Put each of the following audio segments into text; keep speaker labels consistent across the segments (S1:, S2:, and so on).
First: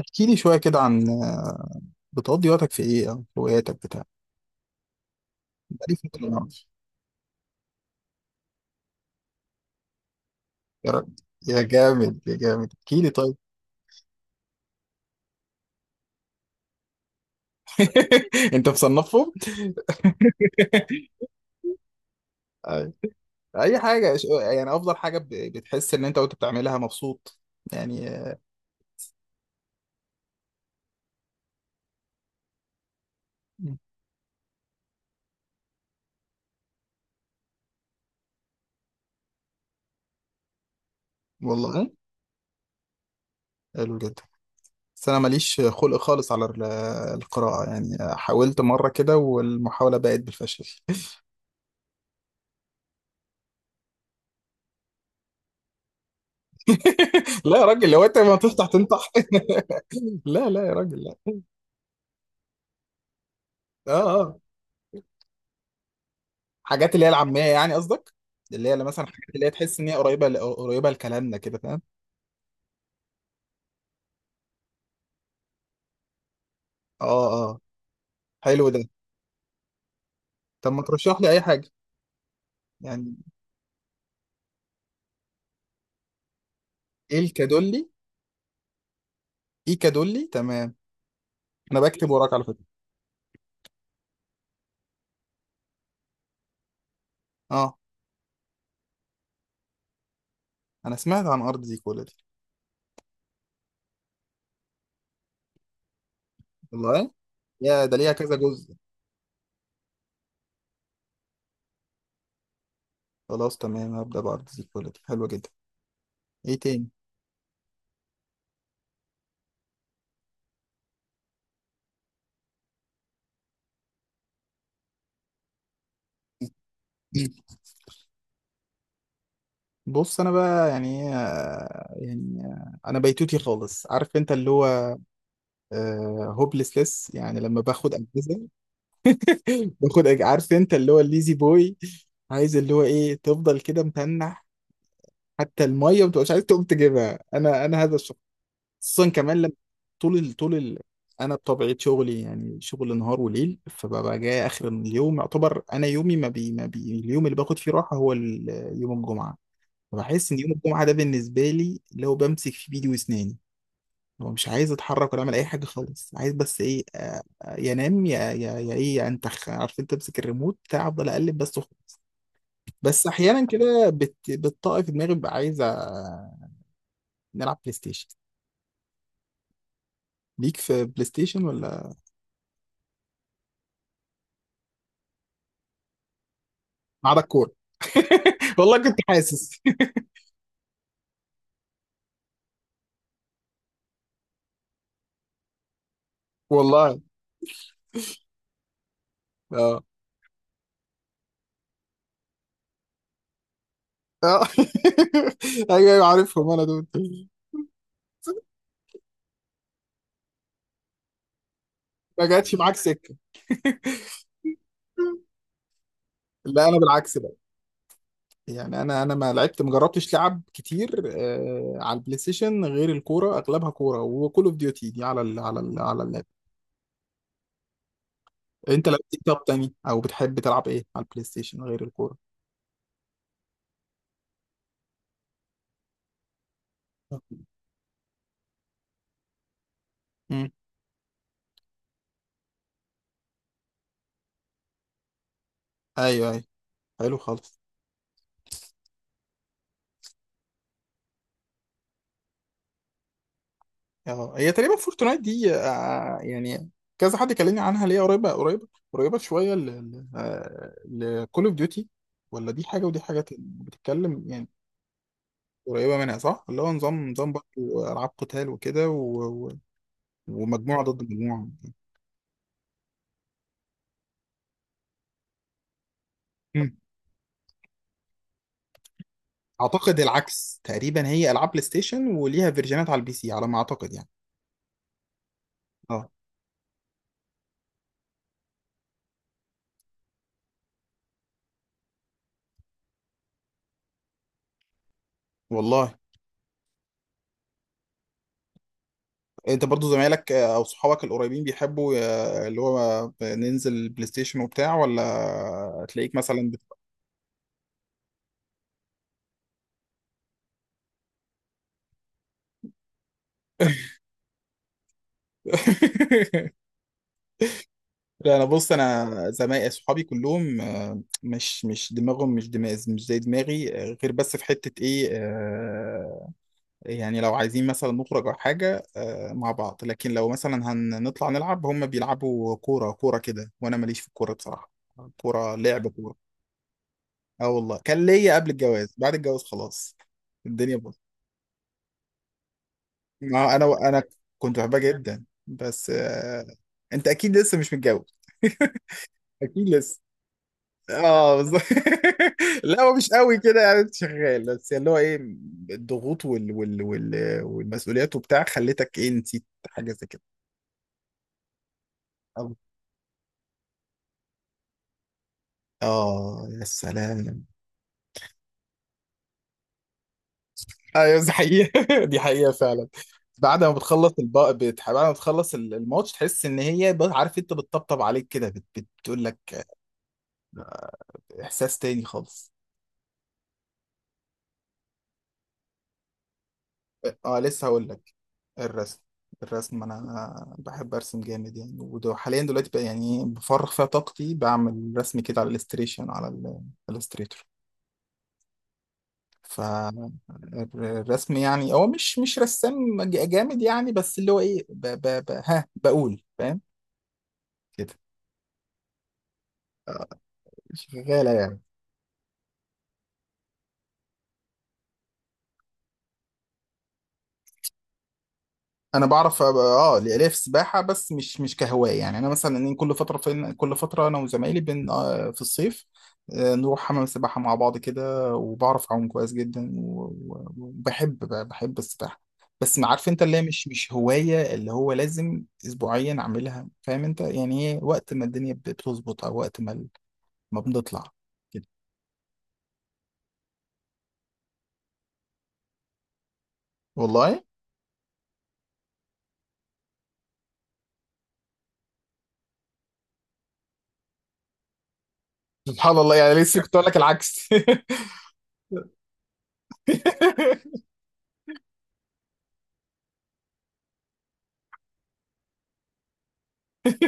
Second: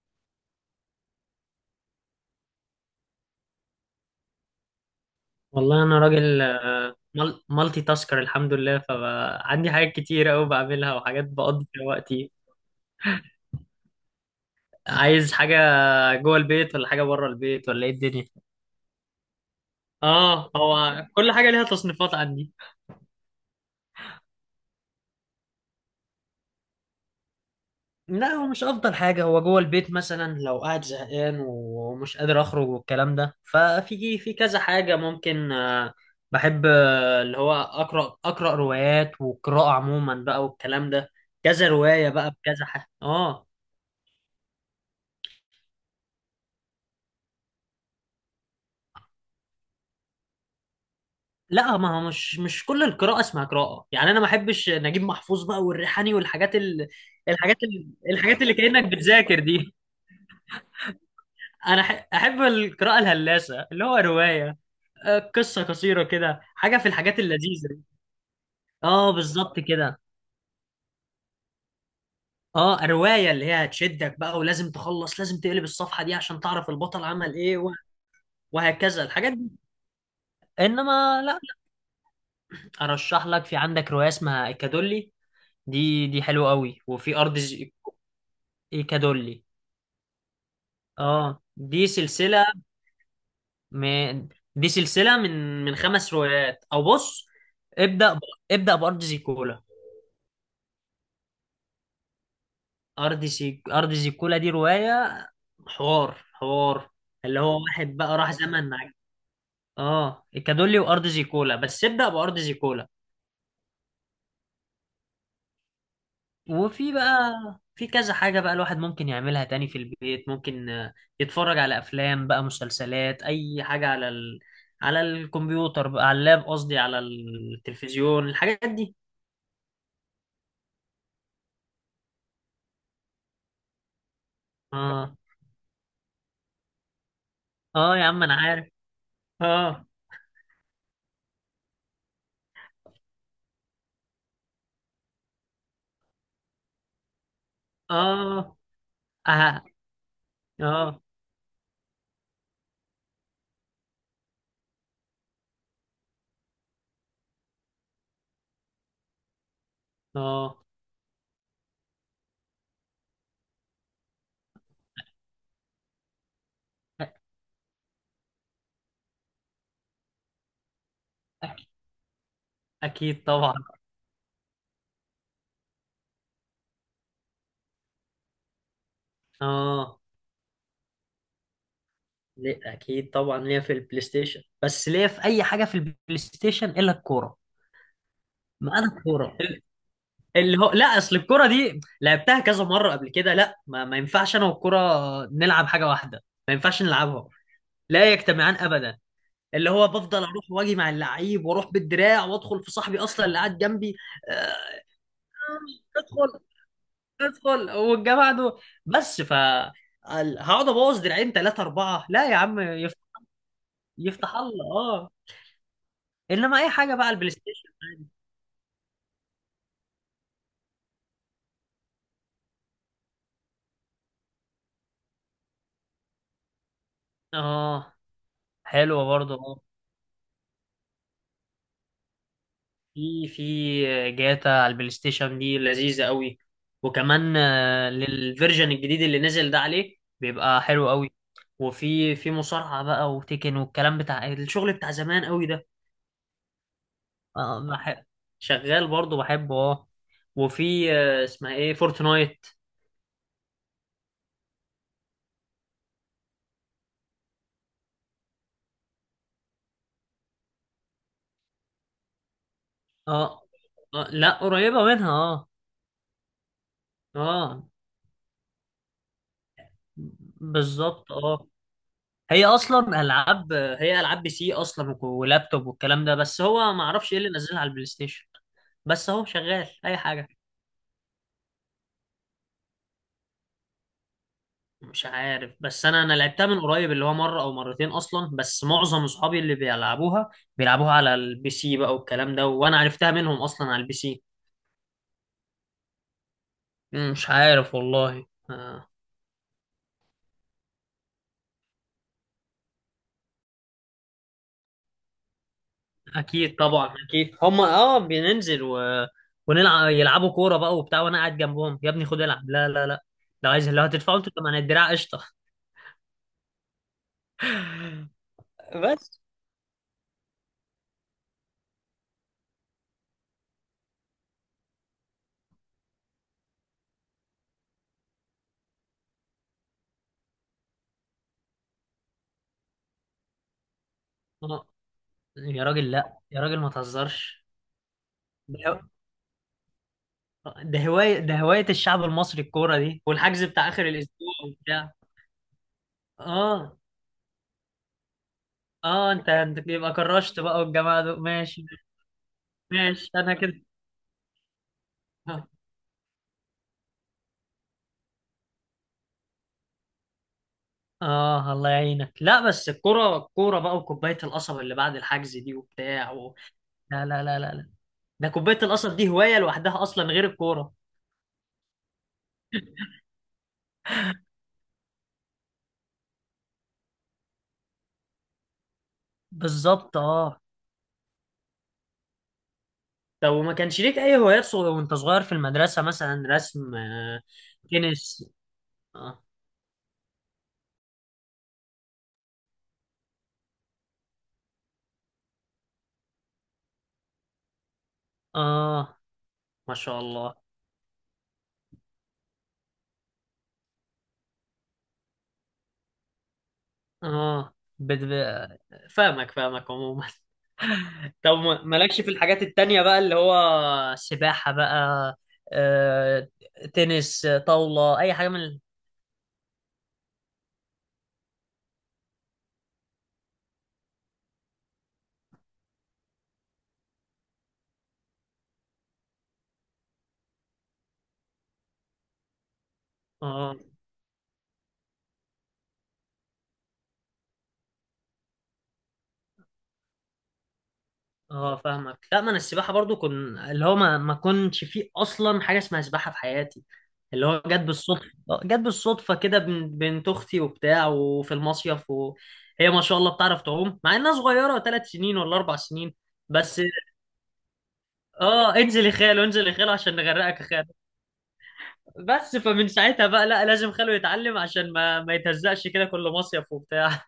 S1: احكي لي شوية كده عن بتقضي وقتك في ايه او هواياتك بتاع.
S2: والله
S1: بقالي
S2: انا
S1: فترة ما
S2: راجل
S1: اعرفش.
S2: مالتي تاسكر، الحمد لله. فعندي حاجات كتير قوي
S1: يا
S2: بعملها
S1: راجل،
S2: وحاجات
S1: يا
S2: بقضي فيها
S1: جامد
S2: وقتي.
S1: يا جامد، احكي لي طيب.
S2: عايز حاجه جوه البيت ولا حاجه بره البيت ولا ايه الدنيا؟
S1: انت مصنفهم؟
S2: اه، هو كل حاجه ليها تصنيفات عندي.
S1: اي اي حاجة يعني افضل حاجة بتحس ان انت وانت بتعملها مبسوط، يعني
S2: لا، هو مش افضل حاجه، هو جوه البيت مثلا، لو قاعد زهقان ومش قادر اخرج والكلام ده ففي في كذا حاجه ممكن. بحب اللي هو اقرا روايات والقراءه عموما بقى والكلام ده. كذا
S1: والله
S2: روايه بقى بكذا حاجه اه.
S1: حلو جدا. بس انا ماليش خلق خالص على القراءة يعني، حاولت مرة كده والمحاولة بقت بالفشل.
S2: لا، ما هو مش كل القراءة اسمها قراءة يعني. انا ما احبش نجيب محفوظ بقى والريحاني والحاجات
S1: لا يا راجل، لو انت ما
S2: الحاجات اللي
S1: تفتح
S2: كأنك
S1: تنطح.
S2: بتذاكر دي.
S1: لا يا راجل، لا.
S2: انا احب القراءة الهلاسة اللي
S1: اه
S2: هو
S1: اه
S2: رواية، قصة قصيرة كده، حاجة في
S1: حاجات اللي هي
S2: الحاجات
S1: العاميه
S2: اللذيذة
S1: يعني
S2: دي.
S1: قصدك، اللي هي اللي مثلا
S2: اه،
S1: حاجات اللي هي
S2: بالظبط
S1: تحس ان هي
S2: كده.
S1: قريبه لكلامنا كده، فاهم؟
S2: اه، رواية اللي هي هتشدك بقى، ولازم تخلص، لازم تقلب الصفحة دي عشان تعرف البطل
S1: اه
S2: عمل ايه،
S1: اه حلو ده.
S2: وهكذا الحاجات دي.
S1: طب ما ترشح
S2: انما
S1: لي
S2: لا.
S1: اي حاجه يعني.
S2: ارشح لك، في عندك رواية اسمها ايكادولي، دي حلوة قوي، وفي
S1: ايه
S2: ارض
S1: الكادولي؟
S2: ايكادولي.
S1: ايه، كادولي، تمام.
S2: اه،
S1: انا
S2: دي
S1: بكتب وراك على
S2: سلسلة
S1: فكره.
S2: من، دي سلسلة من خمس روايات، او بص،
S1: اه،
S2: ابدأ ب... ابدأ بأرض زيكولا.
S1: انا سمعت عن ارض زيكولا دي.
S2: أرض زيكولا دي رواية حوار حوار،
S1: والله،
S2: اللي هو
S1: يا ده
S2: واحد
S1: ليها
S2: بقى راح
S1: كذا جزء!
S2: زمن اه، الكادولي وأرض زيكولا، بس ابدأ بأرض زيكولا.
S1: خلاص تمام، هبدا بارض زيكولا دي، حلوه جدا. ايه تاني؟
S2: وفي بقى في كذا حاجة بقى الواحد ممكن يعملها تاني في البيت، ممكن يتفرج على أفلام بقى، مسلسلات، أي حاجة على على الكمبيوتر بقى، على اللاب قصدي، على
S1: مم.
S2: التلفزيون، الحاجات دي.
S1: بص انا بقى يعني يعني انا بيتوتي خالص، عارف انت اللي هو
S2: اه.
S1: هوبلسلس، يعني لما باخد
S2: اه، يا عم انا
S1: اجهزه،
S2: عارف. اه.
S1: عارف انت اللي هو الليزي بوي، عايز اللي هو ايه، تفضل كده متنح، حتى الميه ما تبقاش عايز تقوم تجيبها. انا هذا الشخص،
S2: اه.
S1: خصوصا كمان لما
S2: اه.
S1: طول ال... طول ال...
S2: اه.
S1: انا بطبيعه شغلي يعني شغل نهار وليل، فببقى جاي اخر اليوم. يعتبر انا يومي ما بي... ما بي... اليوم اللي باخد فيه راحه هو يوم الجمعه. فبحس ان يوم
S2: اه.
S1: الجمعه ده بالنسبه لي لو بمسك في بيدي واسناني، هو مش عايز يتحرك ولا يعمل اي حاجه خالص، عايز بس ايه، ينام، يا انتخ، عارف انت، تمسك الريموت بتاع، افضل اقلب بس وخلاص. بس
S2: اكيد
S1: احيانا
S2: طبعا.
S1: كده بتطاقي في دماغي، ببقى عايز نلعب بلاي ستيشن.
S2: اه.
S1: ليك في بلاي ستيشن ولا؟
S2: ليه، اكيد طبعا ليا في البلاي ستيشن، بس ليا في اي حاجه في البلاي ستيشن الا
S1: ما عدا
S2: الكوره.
S1: الكوره. والله
S2: ما انا
S1: كنت
S2: الكوره
S1: حاسس.
S2: ال- اللي هو لا، اصل الكوره دي لعبتها كذا مره قبل كده. لا، ما ينفعش انا والكوره نلعب حاجه واحده، ما ينفعش
S1: والله.
S2: نلعبها. لا يجتمعان ابدا. اللي
S1: اه
S2: هو بفضل اروح واجي مع اللعيب، واروح بالدراع وادخل في صاحبي اصلا اللي قاعد جنبي.
S1: اه.
S2: آه،
S1: ايوه ايوه،
S2: ادخل،
S1: عارفهم انا دول.
S2: ادخل والجا بعده. بس ف هقعد ابوظ دراعين ثلاثه اربعه.
S1: ما
S2: لا يا
S1: جاتش
S2: عم،
S1: معاك سكه؟
S2: يفتح الله، اه. انما
S1: لا
S2: اي
S1: انا
S2: حاجه بقى،
S1: بالعكس
S2: البلاي
S1: بقى،
S2: ستيشن عادي.
S1: يعني انا ما لعبت ما جربتش لعب كتير على البلاي ستيشن غير الكوره، اغلبها كوره، وكول اوف ديوتي دي على ال على ال على اللاب.
S2: اه،
S1: انت
S2: حلوه
S1: لعبت إيه
S2: برضه
S1: طب
S2: اه.
S1: تاني؟ او بتحب تلعب ايه على البلاي ستيشن غير الكوره؟
S2: في جاتا على البلاي ستيشن دي لذيذه قوي. وكمان للفيرجن الجديد اللي نزل ده، عليه
S1: امم.
S2: بيبقى حلو قوي. وفي مصارعه بقى وتيكن والكلام، بتاع الشغل بتاع زمان قوي ده.
S1: ايوه ايوه، حلو خالص.
S2: اه، بحب، شغال برضه بحبه اه. وفي اسمها ايه، فورتنايت.
S1: اه، هي تقريبا فورتنايت دي يعني، كذا حد كلمني عنها، ليه قريبه قريبه شويه لكول اوف ديوتي؟ ولا دي حاجه ودي حاجه
S2: اه.
S1: تاني؟ بتتكلم
S2: لا،
S1: يعني.
S2: قريبة منها اه.
S1: قريبه منها صح، اللي هو نظام، برضه
S2: اه،
S1: العاب قتال وكده، ومجموعه ضد
S2: بالظبط اه.
S1: مجموعه.
S2: هي اصلا العاب، هي العاب بي سي اصلا ولابتوب والكلام ده، بس هو
S1: مم.
S2: ما اعرفش ايه اللي نزلها على البلاي ستيشن. بس هو شغال اي
S1: اعتقد
S2: حاجة.
S1: العكس تقريبا، هي العاب بلاي ستيشن وليها فيرجنات على البي سي، على ما اعتقد يعني.
S2: مش عارف، بس انا
S1: اه
S2: انا لعبتها من قريب، اللي هو مرة او مرتين اصلا، بس معظم اصحابي اللي بيلعبوها بيلعبوها على البي سي بقى والكلام ده، وانا عرفتها منهم اصلا على البي سي.
S1: والله.
S2: مش عارف والله.
S1: انت برضو زمايلك او صحابك القريبين بيحبوا اللي هو ننزل بلاي ستيشن وبتاع، ولا تلاقيك مثلا
S2: اكيد طبعا، اكيد هم اه، بننزل ونلعب، يلعبوا كوره بقى وبتاع، وانا قاعد جنبهم، يا ابني خد العب، لا لا لا، لو عايز، لو هتدفعوا انتوا كمان الدراع، قشطه.
S1: لا انا، بص
S2: بس
S1: انا زمايلي صحابي كلهم مش دماغهم، مش زي دماغي، غير بس في حتة ايه، يعني لو عايزين مثلا نخرج أو حاجة، مع بعض. لكن لو مثلا هنطلع نلعب، هم بيلعبوا كورة كورة كده، وأنا ماليش في الكورة
S2: آه،
S1: بصراحة. كورة
S2: يا
S1: لعب
S2: راجل،
S1: كورة.
S2: لا يا راجل، ما تهزرش.
S1: اه والله، كان ليا قبل
S2: ده
S1: الجواز، بعد الجواز خلاص الدنيا باظت.
S2: ده هوايه الشعب المصري، الكوره دي، والحجز
S1: ما
S2: بتاع
S1: أنا
S2: اخر
S1: أنا
S2: الاسبوع
S1: كنت بحبها
S2: وبتاع.
S1: جدا، بس
S2: اه،
S1: أنت أكيد لسه مش متجوز.
S2: اه، انت انت
S1: أكيد
S2: يبقى
S1: لسه.
S2: كرشت بقى، والجماعه دول
S1: اه بالظبط.
S2: ماشي.
S1: لا هو مش
S2: ماشي انا
S1: قوي كده
S2: كده
S1: يعني، شغال بس اللي هو ايه،
S2: اه.
S1: الضغوط والمسؤوليات وبتاع، خلتك ايه، نسيت حاجه زي
S2: الله يعينك. لا،
S1: كده.
S2: بس الكوره، الكوره بقى، وكوبايه القصب اللي بعد الحجز دي وبتاع.
S1: اه يا
S2: لا لا لا لا
S1: سلام.
S2: لا. ده كوباية القصب دي هواية لوحدها أصلا غير الكورة.
S1: ايوه دي حقيقة. دي حقيقة فعلا. بعد ما بتخلص الماتش، تحس ان هي عارف انت، بتطبطب عليك كده، بتقول لك،
S2: بالظبط اه.
S1: احساس تاني خالص.
S2: طب وما كانش ليك أي هوايات وأنت صغير في المدرسة، مثلا رسم،
S1: اه لسه هقول لك.
S2: تنس
S1: الرسم.
S2: آه.
S1: الرسم انا بحب ارسم جامد يعني، وحاليا دلوقتي بقى يعني بفرغ فيها طاقتي، بعمل رسم كده على الاستريشن، على الاستريتور.
S2: آه، ما شاء الله
S1: فالرسم يعني، هو مش مش رسام جامد يعني، بس اللي هو ايه، ها بقول، فاهم.
S2: آه، فاهمك فاهمك عموما. طب
S1: شغالة يعني.
S2: مالكش في الحاجات التانية بقى، اللي هو سباحة بقى، آه، تنس، طاولة، أي حاجة من
S1: أنا بعرف أه ليا في السباحة، بس مش مش كهواية يعني. أنا مثلا إن كل فترة، فين كل فترة، أنا وزمايلي بن آه، في الصيف نروح حمام السباحة مع بعض كده، وبعرف أعوم كويس جدا وبحب بحب السباحة. بس ما عارف أنت، اللي هي
S2: آه،
S1: مش مش هواية اللي هو لازم أسبوعيا أعملها، فاهم أنت يعني. هي وقت ما الدنيا بتظبط، أو وقت ما ما بنطلع
S2: اه،
S1: كده.
S2: فاهمك. لا، ما انا السباحه برضو كن، اللي هو ما كنتش فيه اصلا حاجه اسمها سباحه في حياتي. اللي هو
S1: والله.
S2: جت بالصدفه، جت بالصدفه كده، بنت اختي وبتاع وفي المصيف، وهي ما شاء الله بتعرف تعوم مع انها صغيره 3 سنين ولا 4 سنين.
S1: سبحان الله، يعني
S2: بس
S1: لسه كنت أقول لك العكس.
S2: اه، انزل يا خالو، انزل يا خالو عشان نغرقك يا خالو. بس فمن ساعتها بقى، لا، لازم خالو يتعلم عشان ما يتهزقش كده كل مصيف وبتاع.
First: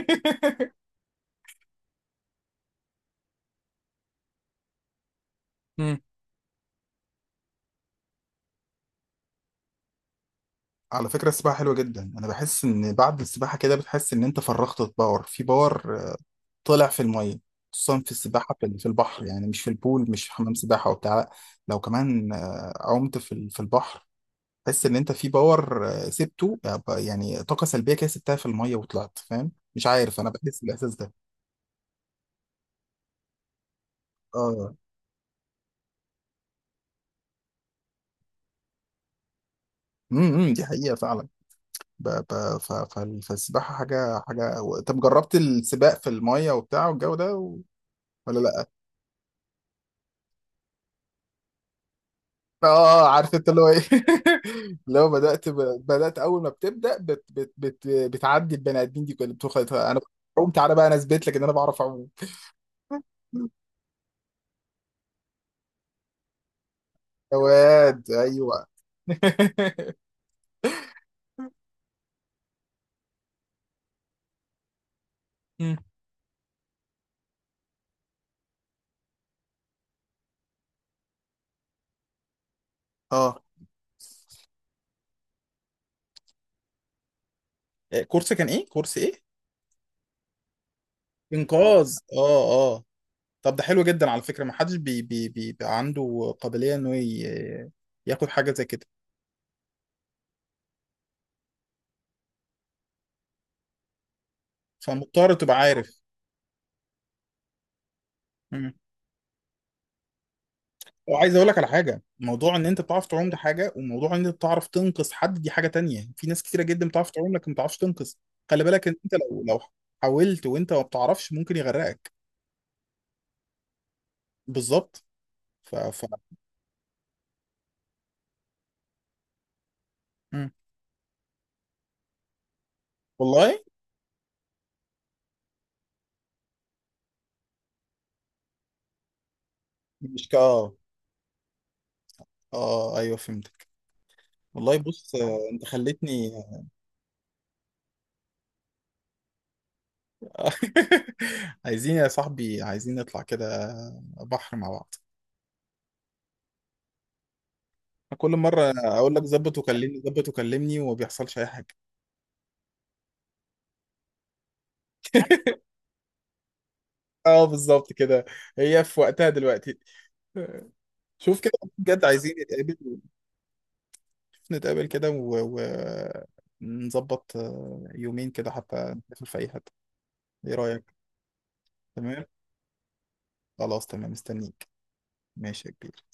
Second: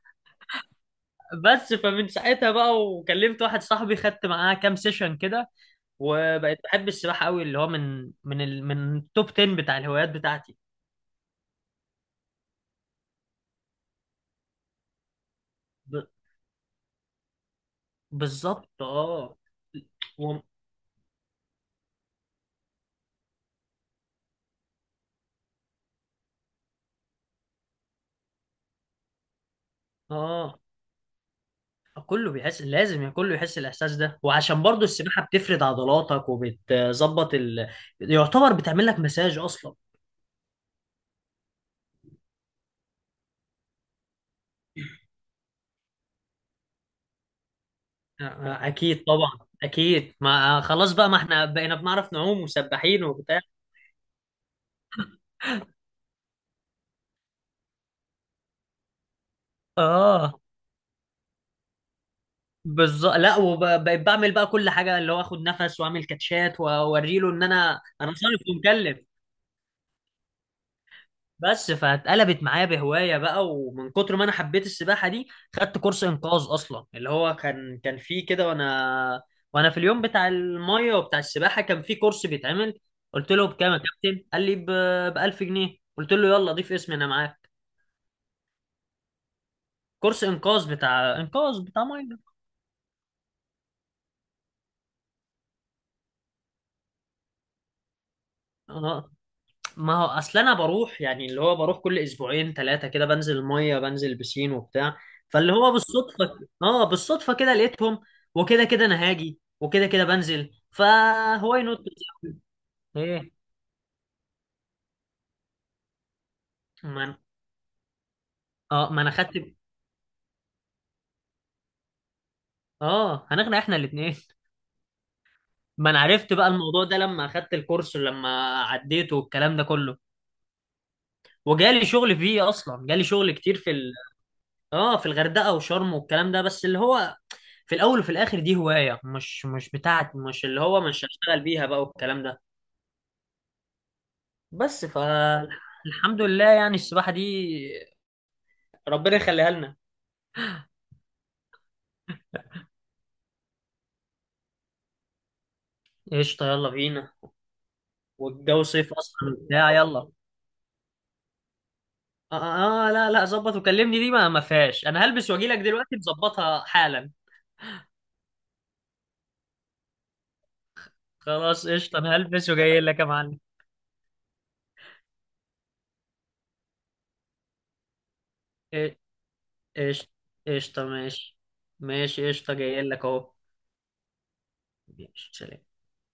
S2: بس فمن ساعتها بقى، وكلمت واحد صاحبي خدت معاه كام سيشن كده، وبقيت بحب السباحة قوي، اللي هو من من التوب 10 بتاع الهوايات بتاعتي.
S1: على فكرة السباحة حلوة جدا. أنا بحس إن بعد السباحة كده بتحس إن أنت فرغت باور في
S2: ب...
S1: باور، طلع في المية. خصوصا في السباحة في
S2: بالظبط
S1: البحر
S2: اه.
S1: يعني، مش في البول، مش في
S2: و...
S1: حمام سباحة وبتاع، لأ. لو كمان عمت في في البحر، تحس إن أنت في باور سبته، يعني طاقة سلبية كده سبتها في المية وطلعت، فاهم؟ مش عارف، أنا
S2: اه،
S1: بحس بالإحساس ده.
S2: كله بيحس، لازم يعني كله يحس الاحساس ده. وعشان
S1: آه.
S2: برضو السباحه بتفرد عضلاتك وبتظبط ال... يعتبر بتعمل لك مساج اصلا.
S1: إمم، دي حقيقة فعلا. ب- ب- ف- ف- فالسباحة حاجة حاجة. طب جربت السباق في المية وبتاع والجو ده و؟ ولا.
S2: اكيد طبعا، اكيد ما خلاص بقى، ما احنا بقينا بنعرف نعوم وسباحين
S1: اه عارف
S2: وبتاع.
S1: انت اللي هو ايه. لو بدات، اول ما بتبدا بتعدي البني ادمين دي كلها بتقول خلاص انا بعرف
S2: اه،
S1: اعوم، تعالى بقى انا اثبت لك ان انا بعرف اعوم.
S2: بالظبط. لا، وبقيت بعمل بقى كل حاجه، اللي هو اخد نفس واعمل كاتشات واوريله
S1: يا
S2: ان انا
S1: واد
S2: انا صارف
S1: ايوه.
S2: ومكلف. بس فاتقلبت معايا بهوايه بقى، ومن كتر ما انا حبيت السباحه دي
S1: مم.
S2: خدت كورس انقاذ اصلا، اللي هو كان فيه كده، وانا في اليوم بتاع الميه وبتاع السباحه كان فيه كورس بيتعمل. قلت
S1: اه.
S2: له بكام يا كابتن، قال لي ب 1000 جنيه، قلت له يلا ضيف اسمي انا معاك.
S1: إيه، كورس كان ايه؟ كورس ايه؟
S2: كورس انقاذ، بتاع انقاذ، بتاع
S1: انقاذ، اه اه. طب ده حلو جدا على فكره، ما حدش بي بي بيبقى عنده قابليه انه ياخد حاجه زي كده،
S2: ميه. ما هو اصل انا بروح يعني، اللي هو بروح كل اسبوعين ثلاثه كده، بنزل الميه، بنزل بسين وبتاع.
S1: فمضطر
S2: فاللي
S1: تبقى
S2: هو
S1: عارف.
S2: بالصدفه، اه بالصدفه كده، لقيتهم، وكده كده انا هاجي، وكده كده بنزل،
S1: وعايز اقول
S2: فهو
S1: لك على
S2: ينط.
S1: حاجه، موضوع ان انت بتعرف تعوم
S2: ايه،
S1: ده حاجه، وموضوع ان انت بتعرف تنقذ حد دي حاجه تانية. في ناس كتيره جدا
S2: ما
S1: بتعرف
S2: انا
S1: تعوم لكن ما بتعرفش تنقذ. خلي بالك
S2: اه
S1: ان
S2: ما انا
S1: انت لو
S2: خدت
S1: لو حاولت وانت ما بتعرفش، ممكن يغرقك.
S2: اه، هنغنى احنا الاثنين.
S1: بالظبط. ف...
S2: ما انا
S1: ف...
S2: عرفت بقى الموضوع ده لما اخدت الكورس ولما عديته والكلام ده كله.
S1: مم.
S2: وجالي شغل فيه اصلا، جالي شغل كتير
S1: والله.
S2: في اه في الغردقه وشرم والكلام ده، بس اللي هو في الاول وفي الاخر دي هوايه، مش بتاعت،
S1: مش كا
S2: مش اللي
S1: اه.
S2: هو مش هشتغل بيها بقى والكلام ده.
S1: ايوه فهمتك. والله
S2: بس
S1: بص، انت
S2: فالحمد
S1: خلتني.
S2: لله يعني السباحه دي، ربنا يخليها لنا.
S1: عايزين يا صاحبي، عايزين نطلع كده بحر مع بعض.
S2: قشطه، يلا بينا.
S1: كل
S2: والجو
S1: مره
S2: صيف
S1: اقول لك
S2: اصلا
S1: ظبط
S2: وبتاع،
S1: وكلمني،
S2: يلا.
S1: ظبط وكلمني، وما بيحصلش اي حاجه.
S2: لا لا، ظبط وكلمني دي ما فيهاش، انا هلبس واجي لك دلوقتي، نظبطها حالا.
S1: اه بالظبط كده، هي في وقتها دلوقتي، شوف كده.
S2: خلاص قشطه،
S1: بجد
S2: انا
S1: عايزين
S2: هلبس
S1: نتقابل،
S2: وجاي لك يا معلم.
S1: نتقابل كده ونظبط يومين كده، حتى
S2: إيه-
S1: نسافر في اي حته.
S2: قشطه،
S1: ايه رايك؟
S2: قشطه ماشي،
S1: تمام،
S2: ماشي قشطه، جاي لك اهو.
S1: خلاص تمام مستنيك.
S2: ماشي سلام.
S1: ماشي يا كبير.